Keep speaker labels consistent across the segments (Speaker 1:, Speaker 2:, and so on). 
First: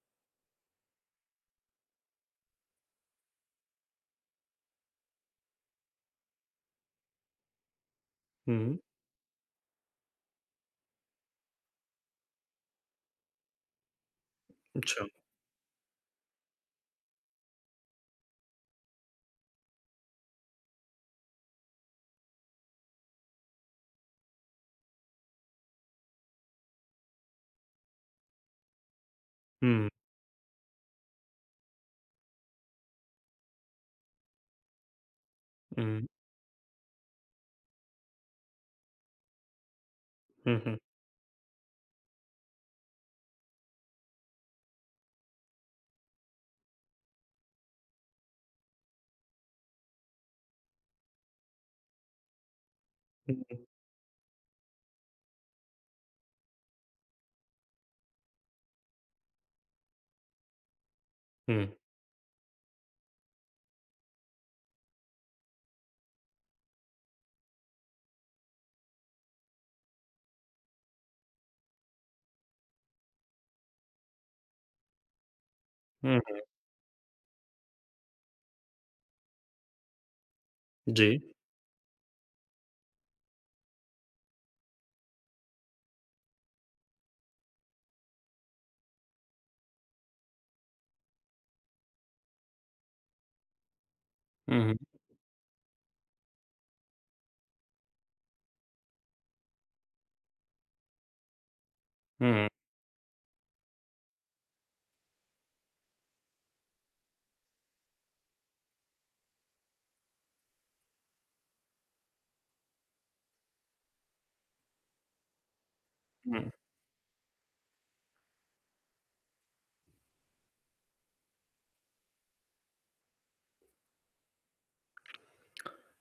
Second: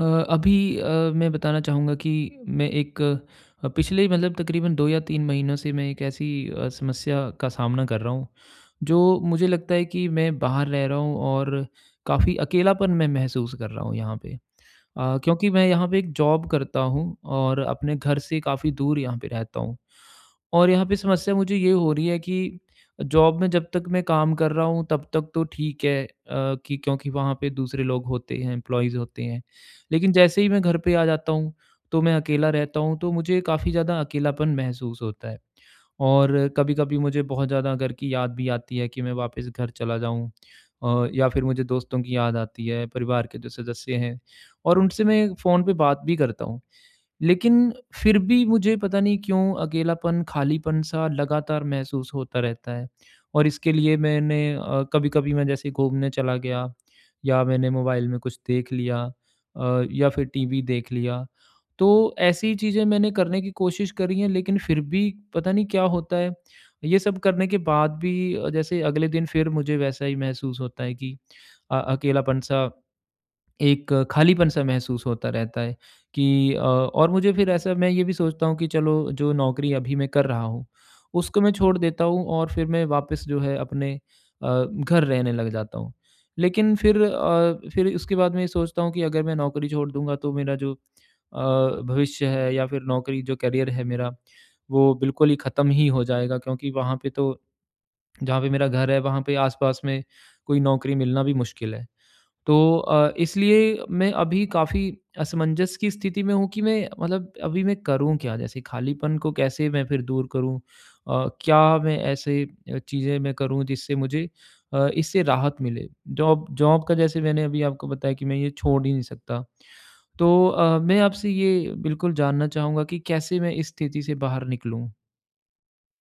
Speaker 1: अ अभी अ, मैं बताना चाहूँगा कि मैं एक अ, पिछले मतलब तकरीबन 2 या 3 महीनों से मैं एक ऐसी अ, समस्या का सामना कर रहा हूँ,
Speaker 2: हुँ।
Speaker 1: जो मुझे लगता है कि मैं बाहर रह रहा हूँ और काफ़ी अकेलापन मैं महसूस कर रहा हूँ यहाँ पे।
Speaker 2: अच्छा।
Speaker 1: अ, क्योंकि मैं यहाँ पे एक जॉब करता हूँ, और अपने घर से काफ़ी दूर यहाँ पे रहता हूँ। और यहाँ पे समस्या मुझे ये हो रही है कि जॉब में जब तक मैं काम कर रहा हूँ तब तक तो ठीक है अ, कि क्योंकि वहाँ पे दूसरे लोग होते हैं एम्प्लॉईज़ होते हैं,
Speaker 2: हुँ।
Speaker 1: लेकिन जैसे ही मैं घर पे आ जाता हूँ, तो मैं अकेला रहता हूँ, तो मुझे काफ़ी ज़्यादा अकेलापन महसूस होता है।
Speaker 2: हुँ।
Speaker 1: और कभी-कभी मुझे बहुत ज़्यादा घर की याद भी आती है कि मैं वापस घर चला जाऊँ,
Speaker 2: हुँ, हुँ।
Speaker 1: अ, या फिर मुझे दोस्तों की याद आती है, परिवार के जो सदस्य हैं और उनसे मैं फ़ोन पे बात भी करता हूँ। लेकिन फिर भी मुझे पता नहीं क्यों अकेलापन खालीपन सा लगातार महसूस होता रहता है
Speaker 2: हुँ,
Speaker 1: और
Speaker 2: हुँ।
Speaker 1: इसके लिए मैंने अ, कभी-कभी मैं जैसे घूमने चला गया या मैंने मोबाइल में कुछ देख लिया अ, या फिर टीवी देख लिया
Speaker 2: हुँ।
Speaker 1: तो ऐसी चीज़ें मैंने करने की कोशिश करी हैं लेकिन फिर भी पता नहीं क्या होता है। ये सब करने के बाद भी अ, जैसे अगले दिन फिर मुझे वैसा ही महसूस होता है कि अ, अकेलापन सा एक खालीपन सा महसूस होता रहता है
Speaker 2: हुँ, हुँ।
Speaker 1: कि अ, और मुझे फिर ऐसा मैं ये भी सोचता हूँ कि चलो जो नौकरी अभी मैं कर रहा हूँ
Speaker 2: जी।
Speaker 1: उसको मैं छोड़ देता हूँ और फिर मैं वापस जो है अपने अ, घर रहने लग जाता हूँ लेकिन फिर अ, फिर उसके बाद मैं ये सोचता हूँ कि अगर मैं नौकरी छोड़ दूँगा तो मेरा जो अ, भविष्य है या फिर नौकरी जो करियर है मेरा
Speaker 2: हुँ, हुँ।
Speaker 1: वो बिल्कुल ही खत्म ही हो जाएगा क्योंकि वहाँ पे तो जहाँ पर मेरा घर है वहाँ पे आस-पास में कोई नौकरी मिलना भी मुश्किल है।
Speaker 2: हुँ।
Speaker 1: तो अ, इसलिए मैं अभी काफ़ी असमंजस की स्थिति में हूँ कि मैं मतलब अभी मैं करूँ क्या? जैसे खालीपन को कैसे मैं फिर दूर करूँ? अ, क्या मैं ऐसे अ, चीज़ें मैं करूँ जिससे मुझे अ, इससे राहत मिले? जॉब
Speaker 2: हुँ।
Speaker 1: जॉब का जैसे मैंने अभी आपको बताया कि मैं ये छोड़ ही नहीं सकता। तो अ, मैं आपसे ये बिल्कुल जानना चाहूँगा कि कैसे मैं इस स्थिति से बाहर निकलूँ?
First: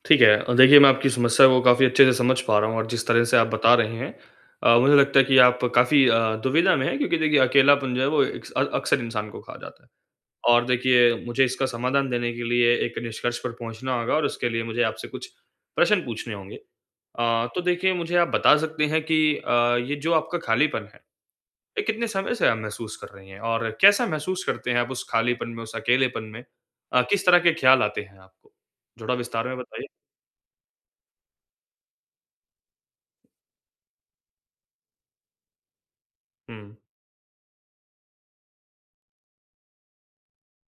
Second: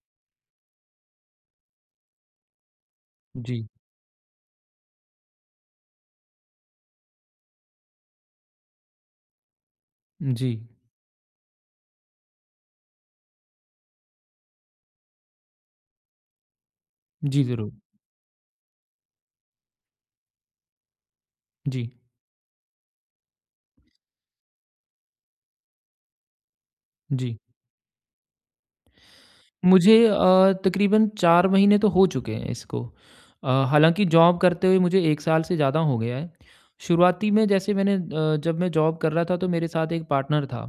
Speaker 2: ठीक है। अ, देखिए मैं आपकी समस्या को काफ़ी अच्छे से समझ पा रहा हूँ और जिस तरह से आप
Speaker 1: जी।
Speaker 2: बता रहे हैं अ, मुझे लगता है कि आप काफ़ी अ, दुविधा में हैं क्योंकि देखिए अकेलापन जो है वो एक्स अक्सर इंसान को खा जाता है।
Speaker 1: जी।
Speaker 2: और देखिए मुझे इसका समाधान देने के लिए एक निष्कर्ष पर पहुँचना होगा और इसके लिए मुझे आपसे कुछ प्रश्न पूछने होंगे।
Speaker 1: जी,
Speaker 2: अ, तो
Speaker 1: ज़रूर।
Speaker 2: देखिए मुझे आप बता सकते हैं कि अ, ये जो आपका खालीपन है, ये
Speaker 1: जी।
Speaker 2: कितने समय से आप महसूस कर रही हैं? और कैसा महसूस करते हैं आप उस खालीपन में, उस अकेलेपन में? अ, किस
Speaker 1: जी।
Speaker 2: तरह के ख़्याल आते हैं आपको? थोड़ा विस्तार में बताइए।
Speaker 1: मुझे अ, तकरीबन 4 महीने तो हो चुके हैं इसको, अ, हालाँकि जॉब करते हुए मुझे 1 साल से ज़्यादा हो गया है।
Speaker 2: हुँ।
Speaker 1: शुरुआती में जैसे मैंने अ, जब मैं जॉब कर रहा था तो मेरे साथ एक पार्टनर था।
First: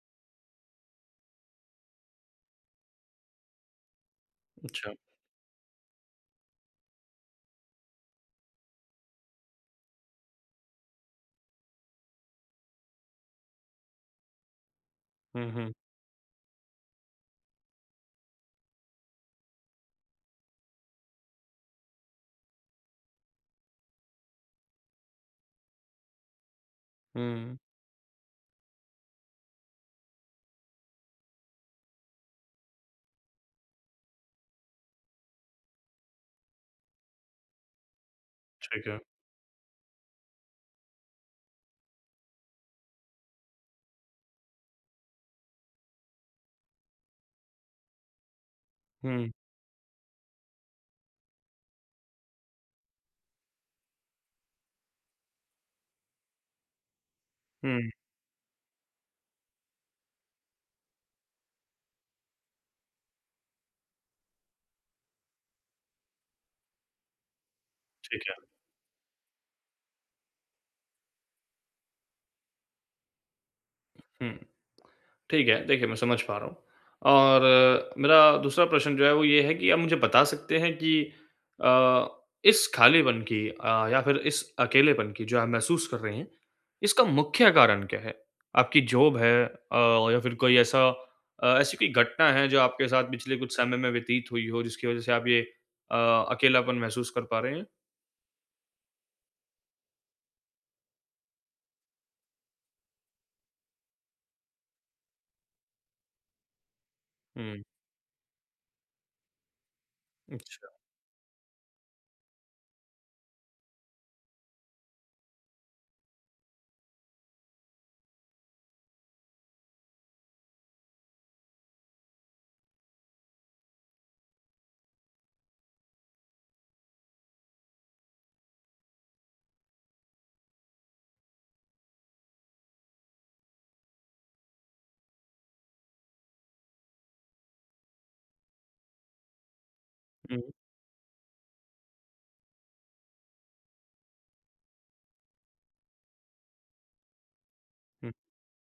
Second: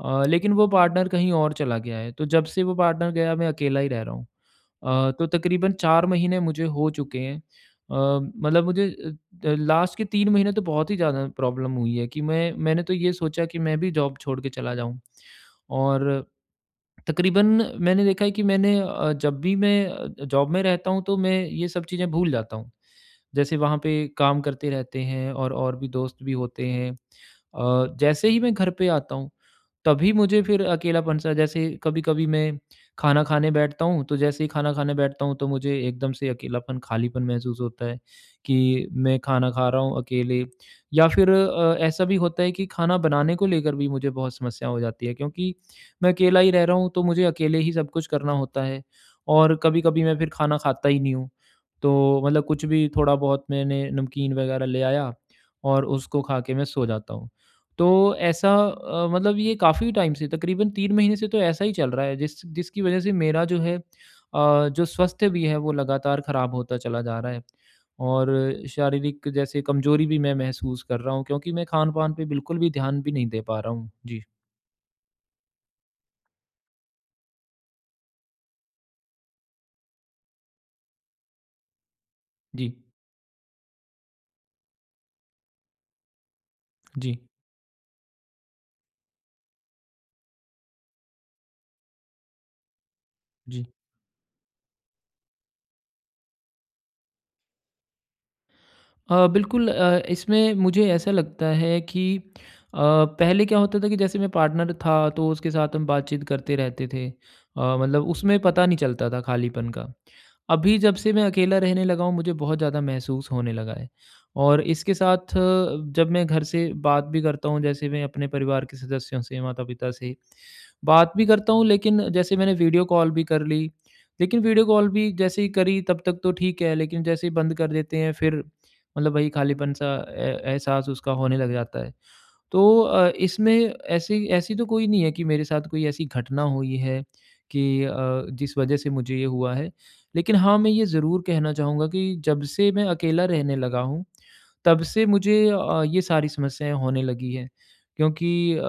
Speaker 1: अ, लेकिन वो पार्टनर कहीं और चला गया है तो जब से वो पार्टनर गया मैं अकेला ही रह रहा हूँ।
Speaker 2: अच्छा।
Speaker 1: अ, तो तकरीबन 4 महीने मुझे हो चुके हैं। अ, मतलब मुझे अ अ, लास्ट के 3 महीने तो बहुत ही ज़्यादा प्रॉब्लम हुई है कि मैं मैंने तो ये सोचा कि मैं भी जॉब छोड़ के चला जाऊँ।
Speaker 2: हुँ, हुँ।
Speaker 1: और, तकरीबन मैंने देखा है कि मैंने अ, जब भी मैं अ, जॉब में रहता हूँ तो मैं ये सब चीज़ें भूल जाता हूँ। जैसे वहाँ पे काम करते रहते हैं और और भी दोस्त भी होते हैं
Speaker 2: हुँ।
Speaker 1: अ, जैसे ही मैं घर पे आता हूँ तभी मुझे फिर अकेलापन सा जैसे कभी-कभी मैं खाना खाने बैठता हूँ तो जैसे ही खाना खाने बैठता हूँ, तो मुझे एकदम से अकेलापन खालीपन महसूस होता है, कि
Speaker 2: ठीक है।
Speaker 1: मैं खाना खा रहा हूँ अकेले। या फिर अ, ऐसा भी होता है कि खाना बनाने को लेकर भी मुझे बहुत समस्या हो जाती है क्योंकि मैं अकेला ही रह रहा हूँ तो मुझे अकेले ही सब कुछ करना होता है।
Speaker 2: हुँ।
Speaker 1: और कभी-कभी मैं फिर खाना खाता ही नहीं हूँ। तो मतलब कुछ भी थोड़ा-बहुत मैंने नमकीन वगैरह ले आया और उसको खा के मैं सो जाता हूँ। तो
Speaker 2: हुँ।
Speaker 1: ऐसा अ, मतलब ये काफ़ी टाइम से तकरीबन 3 महीने से तो ऐसा ही चल रहा है जिस जिसकी वजह से मेरा जो है अ, जो स्वस्थ्य भी है वो लगातार खराब होता चला जा रहा है।
Speaker 2: ठीक
Speaker 1: और
Speaker 2: है।
Speaker 1: शारीरिक जैसे कमजोरी भी मैं महसूस कर रहा हूँ, क्योंकि मैं खान-पान पे बिल्कुल भी ध्यान भी नहीं दे पा रहा हूँ, जी।
Speaker 2: हुँ। ठीक है, देखिए मैं समझ पा रहा हूँ। और मेरा दूसरा प्रश्न जो है वो ये है कि आप मुझे बता सकते हैं कि अ, इस
Speaker 1: जी।
Speaker 2: खालीपन की अ, या फिर इस अकेलेपन की जो आप महसूस कर रहे हैं, इसका
Speaker 1: जी।
Speaker 2: मुख्य कारण क्या है? आपकी जॉब है अ, या फिर कोई ऐसा अ, ऐसी कोई घटना है जो आपके साथ पिछले कुछ
Speaker 1: जी।
Speaker 2: समय में व्यतीत हुई हो जिसकी वजह से आप ये अ, अकेलापन महसूस कर पा रहे हैं?
Speaker 1: अ, बिल्कुल अ, इसमें मुझे ऐसा लगता है कि अ, पहले क्या होता था कि जैसे मैं पार्टनर था तो उसके साथ हम बात-चीत करते रहते थे। अ,
Speaker 2: हुँ।
Speaker 1: मतलब उसमें पता नहीं चलता था खालीपन का।
Speaker 2: अच्छा।
Speaker 1: अभी जब से मैं अकेला रहने लगा हूँ मुझे बहुत ज़्यादा महसूस होने लगा है। और इसके साथ जब मैं घर से बात भी करता हूँ जैसे मैं अपने परिवार के सदस्यों से, माता-पिता से, बात भी करता हूँ लेकिन जैसे मैंने वीडियो कॉल भी कर ली, लेकिन वीडियो कॉल भी जैसे ही करी तब तक तो ठीक है लेकिन जैसे ही बंद कर देते हैं फिर मतलब वही खालीपन-सा ए एहसास उसका होने लग जाता है। तो अ, इसमें ऐसी ऐसी तो कोई नहीं है कि मेरे साथ कोई ऐसी घटना हुई है कि अ, जिस वजह से मुझे ये हुआ है। लेकिन
Speaker 2: हुँ।
Speaker 1: हाँ, मैं ये ज़रूर कहना चाहूँगा कि जब से मैं अकेला रहने लगा हूँ, तब से मुझे अ, ये सारी समस्याएँ होने लगी हैं।
Speaker 2: हुँ।
Speaker 1: क्योंकि अ,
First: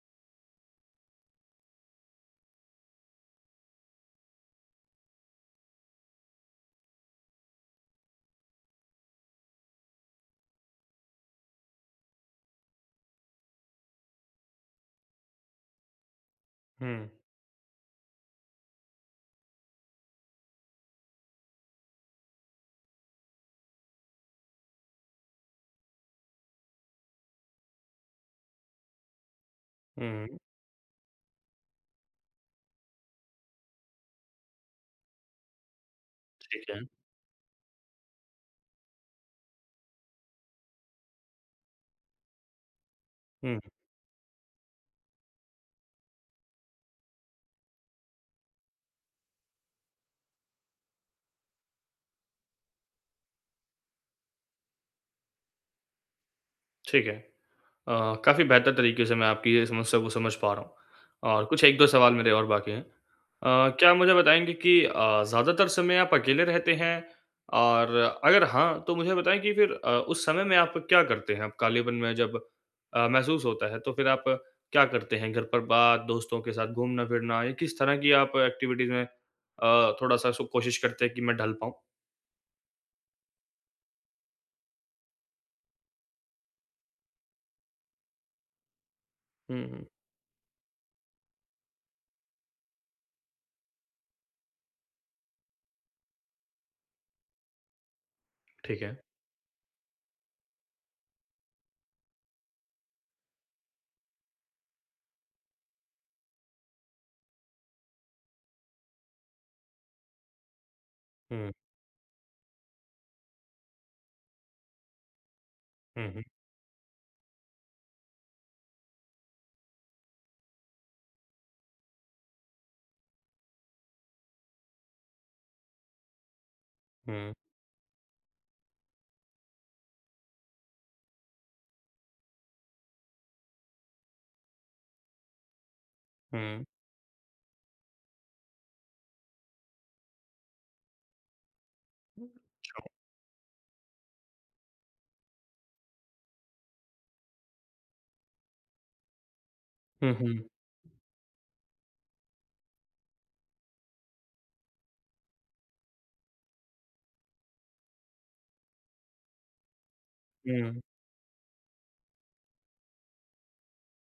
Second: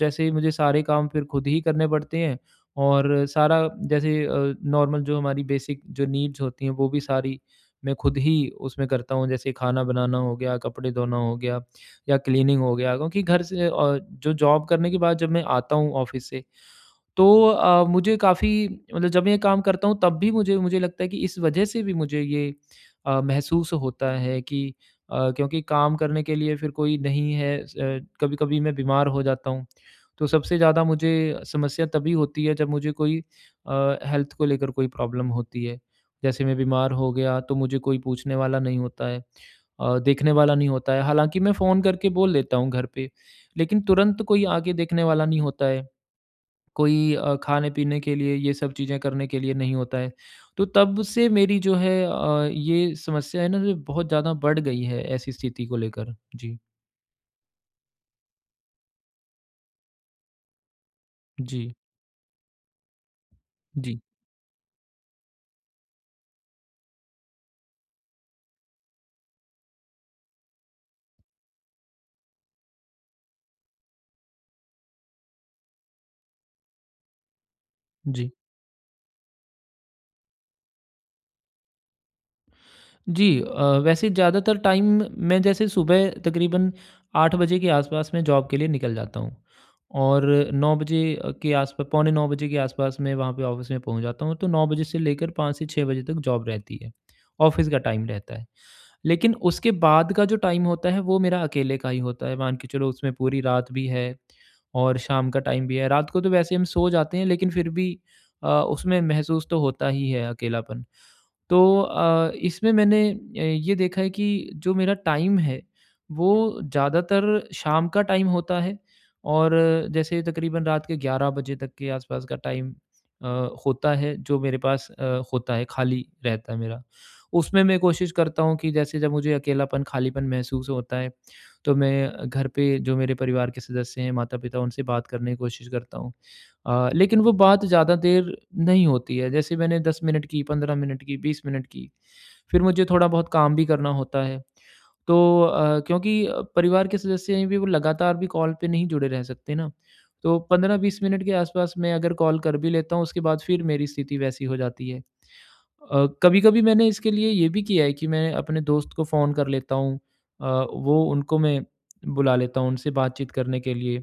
Speaker 1: जैसे मुझे सारे काम फिर खुद ही करने पड़ते हैं और सारा जैसे अ, नॉर्मल जो हमारी बेसिक जो नीड्स होती हैं वो भी सारी मैं खुद ही उसमें करता हूँ। जैसे खाना बनाना हो गया, कपड़े धोना हो गया या क्लीनिंग हो गया। क्योंकि घर से अ जो जॉब करने के बाद जब मैं आता हूँ ऑफिस से
Speaker 2: हुँ।
Speaker 1: तो अ, मुझे काफ़ी मतलब जब मैं ये काम करता हूँ तब भी मुझे मुझे ये लगता है कि इस वजह से भी मुझे ये अ, महसूस होता है कि अ, क्योंकि काम करने के लिए फिर कोई नहीं है। स अ, कभी-कभी मैं बीमार हो जाता हूँ, तो
Speaker 2: हुँ।
Speaker 1: सबसे ज़्यादा मुझे समस्या तभी होती है। जब मुझे कोई अ, हेल्थ को लेकर कोई प्रॉब्लम होती है। जैसे मैं
Speaker 2: ठीक है।
Speaker 1: बीमार हो गया तो मुझे कोई पूछने वाला नहीं होता है अ, देखने वाला नहीं होता है। हालाँकि मैं फ़ोन करके बोल देता हूँ घर पे,
Speaker 2: हुँ।
Speaker 1: लेकिन तुरंत कोई आके देखने वाला नहीं होता है। कोई अ, खाने-पीने के लिए ये सब चीज़ें करने के लिए नहीं होता है। तो तब से मेरी जो है अ, ये समस्या है ना जो, बहुत ज़्यादा बढ़ गई है ऐसी स्थिति को लेकर। जी।
Speaker 2: ठीक है। अ, काफ़ी बेहतर तरीके से मैं आपकी ये समस्या को समझ पा रहा हूँ और कुछ
Speaker 1: जी।
Speaker 2: 1-2 सवाल मेरे और बाकी है। अ, क्या
Speaker 1: जी।
Speaker 2: मुझे बताएँगे कि अ, ज़्यादातर समय आप अकेले रहते हैं? और अगर हाँ, तो मुझे बताएँ कि फिर अ, उस समय में आप क्या करते हैं? कालिबन में जब अ, महसूस होता है तो फिर आप क्या करते हैं घर पर बात, दोस्तों के साथ घूमना-फिरना, या किस तरह की
Speaker 1: जी।
Speaker 2: आप एक्टिविटीज में अ, थोड़ा-सा सु कोशिश करते हैं कि मैं ढल पाऊँ?
Speaker 1: जी अ, वैसे ज़्यादातर टाइम मैं जैसे सुबह तकरीबन 8 बजे के आस-पास मैं जॉब के लिए निकल जाता हूँ।
Speaker 2: हुँ, हुँ।
Speaker 1: और 9 बजे के आस-पा पौने 9 बजे के आस-पास में वहाँ पे ऑफिस में पहुँच जाता हूँ तो 9 बजे से लेकर 5 से 6 बजे तक जॉब रहती है, ऑफिस का टाइम रहता है।
Speaker 2: ठीक है।
Speaker 1: लेकिन उसके बाद का जो टाइम होता है वो मेरा अकेले का ही होता है मान के चलो उसमें पूरी रात भी है और शाम का टाइम भी है रात को तो वैसे हम सो जाते हैं लेकिन फिर भी अ, उसमें महसूस तो होता ही है अकेलापन।
Speaker 2: हुँ।
Speaker 1: तो अ, इसमें मैंने ए, ये देखा है कि जो मेरा टाइम है
Speaker 2: हुँ, हुँ।
Speaker 1: वो ज़्यादातर शाम का टाइम होता है और जैसे तकरीबन रात के 11 तक के आस-पास का टाइम अ, होता है जो मेरे पास अ, होता है खाली रहता है मेरा,
Speaker 2: हुँ।
Speaker 1: उसमें मैं कोशिश करता हूँ कि जैसे जब मुझे अकेलापन, खालीपन महसूस होता है तो मैं घर पे जो मेरे परिवार के सदस्य हैं, माता-पिता उनसे बात करने की कोशिश करता हूँ,
Speaker 2: हुँ।
Speaker 1: अ, लेकिन वो बात ज़्यादा देर नहीं होती है। जैसे मैंने 10 मिनट की, 15 मिनट की, 20 मिनट की, फिर मुझे
Speaker 2: [unintelligible]
Speaker 1: थोड़ा-बहुत काम भी करना होता है। तो अ, क्योंकि परिवार के सदस्य हैं भी वो लगातार भी कॉल पे नहीं जुड़े रह सकते ना
Speaker 2: हुँ,
Speaker 1: तो
Speaker 2: हुँ।
Speaker 1: 15-20 मिनट के आस-पास मैं अगर कॉल कर भी लेता हूँ उसके बाद फिर मेरी स्थिति वैसी हो जाती है। अ, कभी-कभी मैंने इसके लिए ये भी किया है कि मैं अपने दोस्त को फ़ोन कर लेता हूँ अ,
Speaker 2: हुँ।
Speaker 1: वो उनको मैं बुला लेता हूँ, उनसे बातचीत करने के लिए।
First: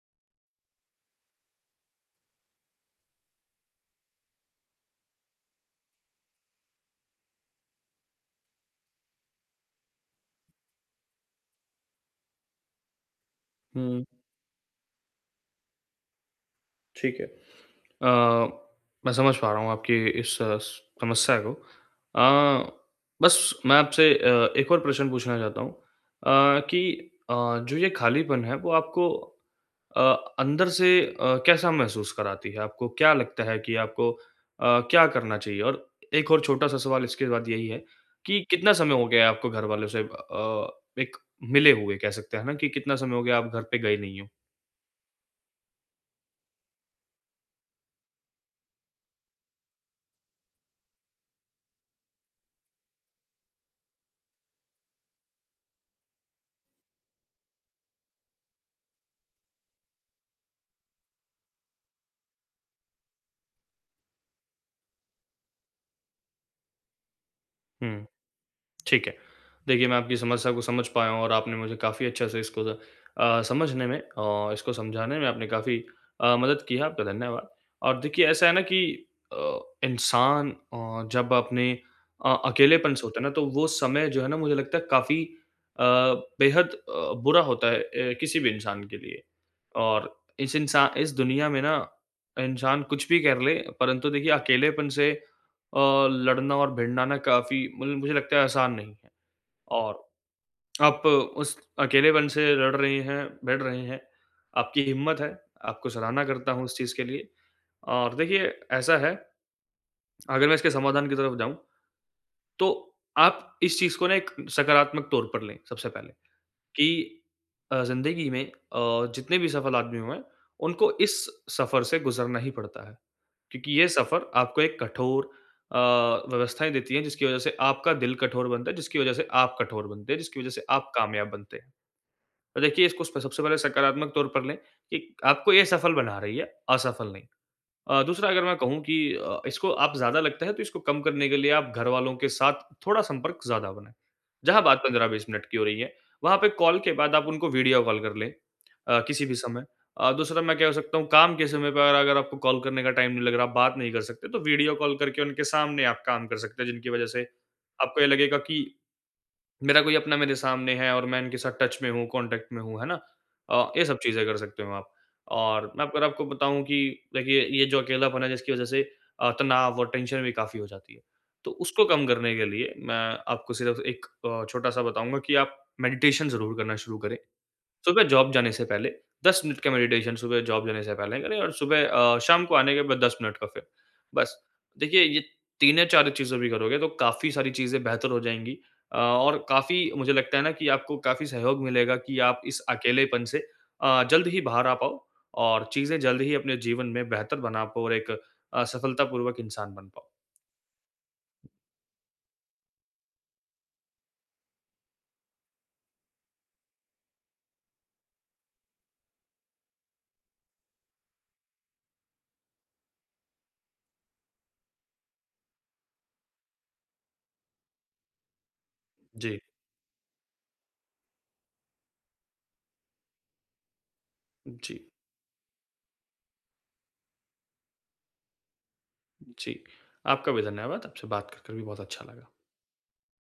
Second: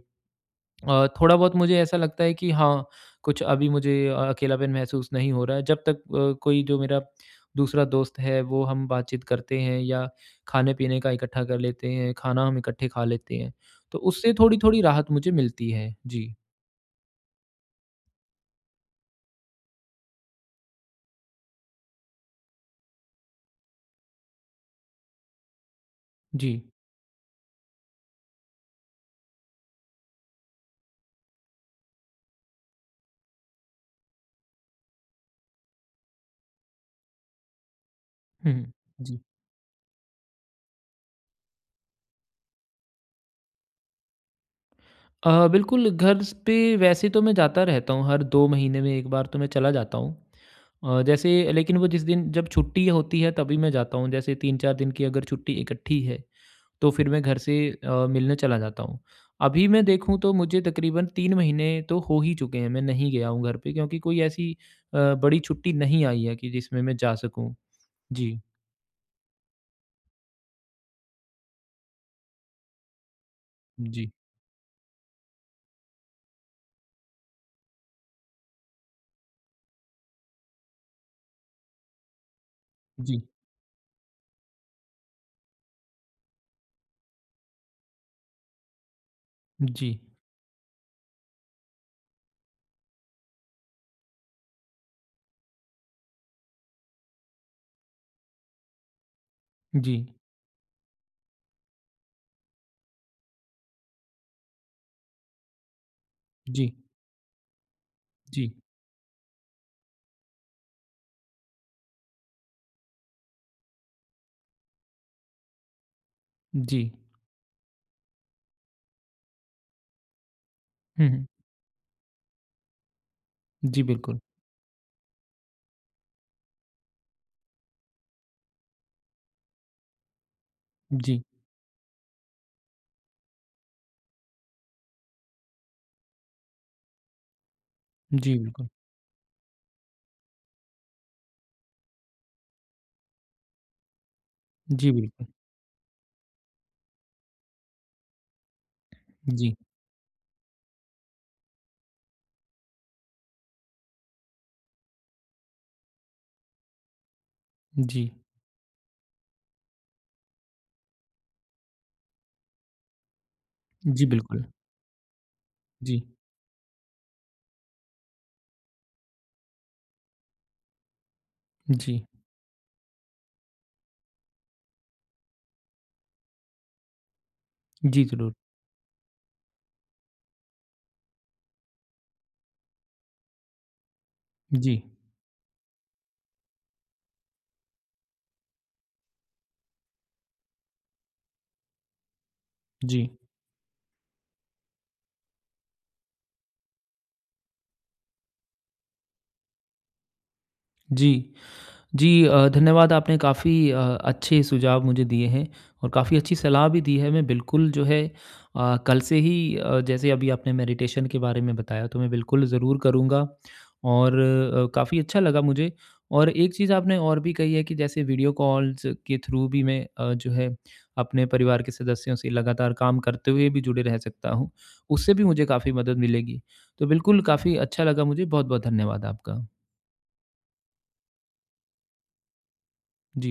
Speaker 1: अ, थोड़ा-बहुत मुझे ऐसा लगता है कि हाँ, कुछ अभी मुझे अ अकेलापन महसूस नहीं हो रहा है जब तक अ, कोई जो मेरा दूसरा दोस्त है वो हम बातचीत करते हैं या खाने-पीने का इकट्ठा कर लेते हैं, खाना हम इकट्ठे खा लेते हैं। तो
Speaker 2: हुँ।
Speaker 1: उससे थोड़ी-थोड़ी राहत मुझे मिलती है। जी।
Speaker 2: ठीक है। अ, मैं समझ पा रहा हूँ आपकी इस स समस्या को। अ, बस मैं आपसे अ, एक और प्रश्न पूछना चाहता हूँ। अ,
Speaker 1: जी।
Speaker 2: कि अ, जो ये खालीपन है वो आपको अ, अंदर से अ, कैसा महसूस कराती है? आपको क्या लगता है कि आपको अ, क्या करना चाहिए? और एक और छोटा-सा सवाल इसके बाद यही है कि
Speaker 1: हुँ।
Speaker 2: कितना समय हो
Speaker 1: जी।
Speaker 2: गया है आपको घरवालों से अ, एक मिले हुए? कह सकते हैं ना कि कितना समय हो गया आप घर पे गए नहीं हो?
Speaker 1: अ, बिल्कुल। घर स पे वैसे तो मैं जाता रहता हूँ हर 2 महीने में 1 बार तो मैं चला जाता हूँ। अ, जैसे लेकिन वो जिस दिन जब छुट्टी होती है तभी मैं जाता हूँ। जैसे 3-4 दिन की अगर छुट्टी इकट्ठी है तो फिर मैं घर से अ, मिलने चला जाता हूँ। अभी मैं देखूँ तो मुझे तकरीबन 3 महीने तो हो ही चुके हैं मैं नहीं गया हूँ घर पे क्योंकि कोई ऐसी अ, बड़ी छुट्टी नहीं आई है कि जिसमें मैं जा सकूँ।
Speaker 2: हुँ।
Speaker 1: जी।
Speaker 2: ठीक है। देखिए मैं आपकी समस्या को समझ पाया हूँ। और आपने मुझे काफ़ी अच्छे से इसको द अ, समझने में
Speaker 1: जी।
Speaker 2: और इसको समझाने में आपने काफ़ी अ, मदद की है, आपका धन्यवाद। और देखिए ऐसा है ना कि अ, इंसान अ, जब अपने अ, अकेलेपन से होता है
Speaker 1: जी।
Speaker 2: ना तो वो समय जो है ना मुझे लगता है काफ़ी अ, बेहद अ, बुरा होता है अ, किसी भी इंसान के लिए।
Speaker 1: जी।
Speaker 2: और इस इंसा इस दुनिया में ना इंसान कुछ भी कर ले परंतु देखिए अकेलेपन से अ, लड़ना और भिड़ना ना काफ़ी मल मुझे लगता है आसान नहीं है। और
Speaker 1: जी।
Speaker 2: आप उस अकेलेपन से लड़ रही हैं, भीड़ रही हैं, आपकी हिम्मत है। आपको सराहना करता हूँ
Speaker 1: जी
Speaker 2: उस चीज़ के लिए। और देखिए
Speaker 1: जी।
Speaker 2: ऐसा है अगर मैं इसके समाधान की तरफ जाऊँ तो आप इस चीज़ को ना एक सकारात्मक तौर पर लें, सबसे पहले।
Speaker 1: जी
Speaker 2: कि अ, जिंदगी में अ, जितने भी सफल आदमी हुए है उनको
Speaker 1: हुँ,
Speaker 2: इस
Speaker 1: हुँ।
Speaker 2: सफर से गुज़रना ही पड़ता है। क्योंकि
Speaker 1: जी,
Speaker 2: ये
Speaker 1: बिल्कुल।
Speaker 2: सफर आपको एक कठोर अ, व्यवस्थाएँ देती है जिसकी वजह से आपका दिल कठोर बनता है जिसकी वजह से आप कठोर बनते हैं, जिसकी वजह से आप
Speaker 1: जी।
Speaker 2: कामयाब बनते हैं। देखिए इसको स सबसे पहले सकारात्मक तौर पर लें। एक आपको ये सफल बना रही है, असफल नहीं। अ, दूसरा
Speaker 1: जी,
Speaker 2: अगर मैं
Speaker 1: बिल्कुल।
Speaker 2: कहूँ कि अ, इसको आप ज़्यादा लगता है तो इसको कम करने के लिए आप घरवालों के साथ थोड़ा संपर्क ज़्यादा बनाए। जहाँ बात
Speaker 1: जी, बिल्कुल।
Speaker 2: 15-20 मिनट की हो रही है, वहाँ पे कॉल के बाद आप उनको वीडियो कॉल कर लें अ, किसी भी
Speaker 1: जी।
Speaker 2: समय। अ, दूसरा मैं क्या हो सकता हूँ काम के समय पर अगर आपको कॉल करने का टाइम नहीं लग रहा, आप बात नहीं कर सकते तो वीडियो कॉल करके उनके सामने आप काम कर सकते हैं, जिनकी वजह से आपको ये
Speaker 1: जी।
Speaker 2: लगेगा कि मेरा कोई अपना मेरे सामने है और मैं इनके साथ टच में हूँ, कॉन्टैक्ट में हूँ। है ना? अ, ये सब
Speaker 1: जी,
Speaker 2: चीज़ें कर
Speaker 1: बिल्कुल।
Speaker 2: सकते हो आप। और मैं अगर
Speaker 1: जी।
Speaker 2: आपको बताऊँ कि देखिए ये जो अकेलापन है जिसकी वजह से अ, तनाव और टेंशन भी काफ़ी हो जाती है। तो उसको
Speaker 1: जी।
Speaker 2: कम करने के लिए मैं आपको सिर्फ एक अ, छोटा-सा बताऊँगा कि आप मेडिटेशन ज़रूर करना शुरू करें।
Speaker 1: जी,
Speaker 2: सुबह जॉब
Speaker 1: ज़रूर।
Speaker 2: जाने से पहले 10 मिनट का मेडिटेशन सुबह जॉब जाने से पहले करें और सुबह अ, शाम को आने के बाद 10 मिनट का फिर। बस
Speaker 1: जी।
Speaker 2: देखिए ये 3 या 4 चीज़ें भी करोगे तो काफ़ी सारी चीज़ें बेहतर हो जाएँगी। अ, और काफ़ी मुझे लगता है ना कि आपको काफ़ी सहयोग मिलेगा कि आप इस
Speaker 1: जी।
Speaker 2: अकेलेपन से अ, जल्द ही बाहर आ पाओ और चीज़ें जल्द ही अपने जीवन में बेहतर बना पाओ और एक अ, सफलतापूर्वक इंसान बन पाओ।
Speaker 1: जी। जी अ, धन्यवाद आपने काफ़ी अ, अच्छे सुझाव मुझे दिए हैं। और काफ़ी अच्छी सलाह भी दी है। मैं बिल्कुल जो है अ, कल से ही अ, जैसे अभी आपने मैडिटेशन के बारे में बताया तो मैं बिल्कुल ज़रूर करूँगा। और अ, काफ़ी अच्छा लगा मुझे। और एक चीज़ आपने और भी कही है कि जैसे वीडियो कॉल्स के
Speaker 2: जी।
Speaker 1: थ्रू भी मैं अ, जो है अपने परिवार के सदस्यों से लगातार काम करते हुए भी जुड़े रह सकता हूँ।
Speaker 2: जी।
Speaker 1: उससे भी मुझे काफ़ी मदद मिलेगी। तो बिल्कुल काफ़ी अच्छा लगा मुझे। बहुत-बहुत धन्यवाद आपका।
Speaker 2: जी। आपका भी धन्यवाद। आपसे बात करके भी बहुत अच्छा लगा।
Speaker 1: जी।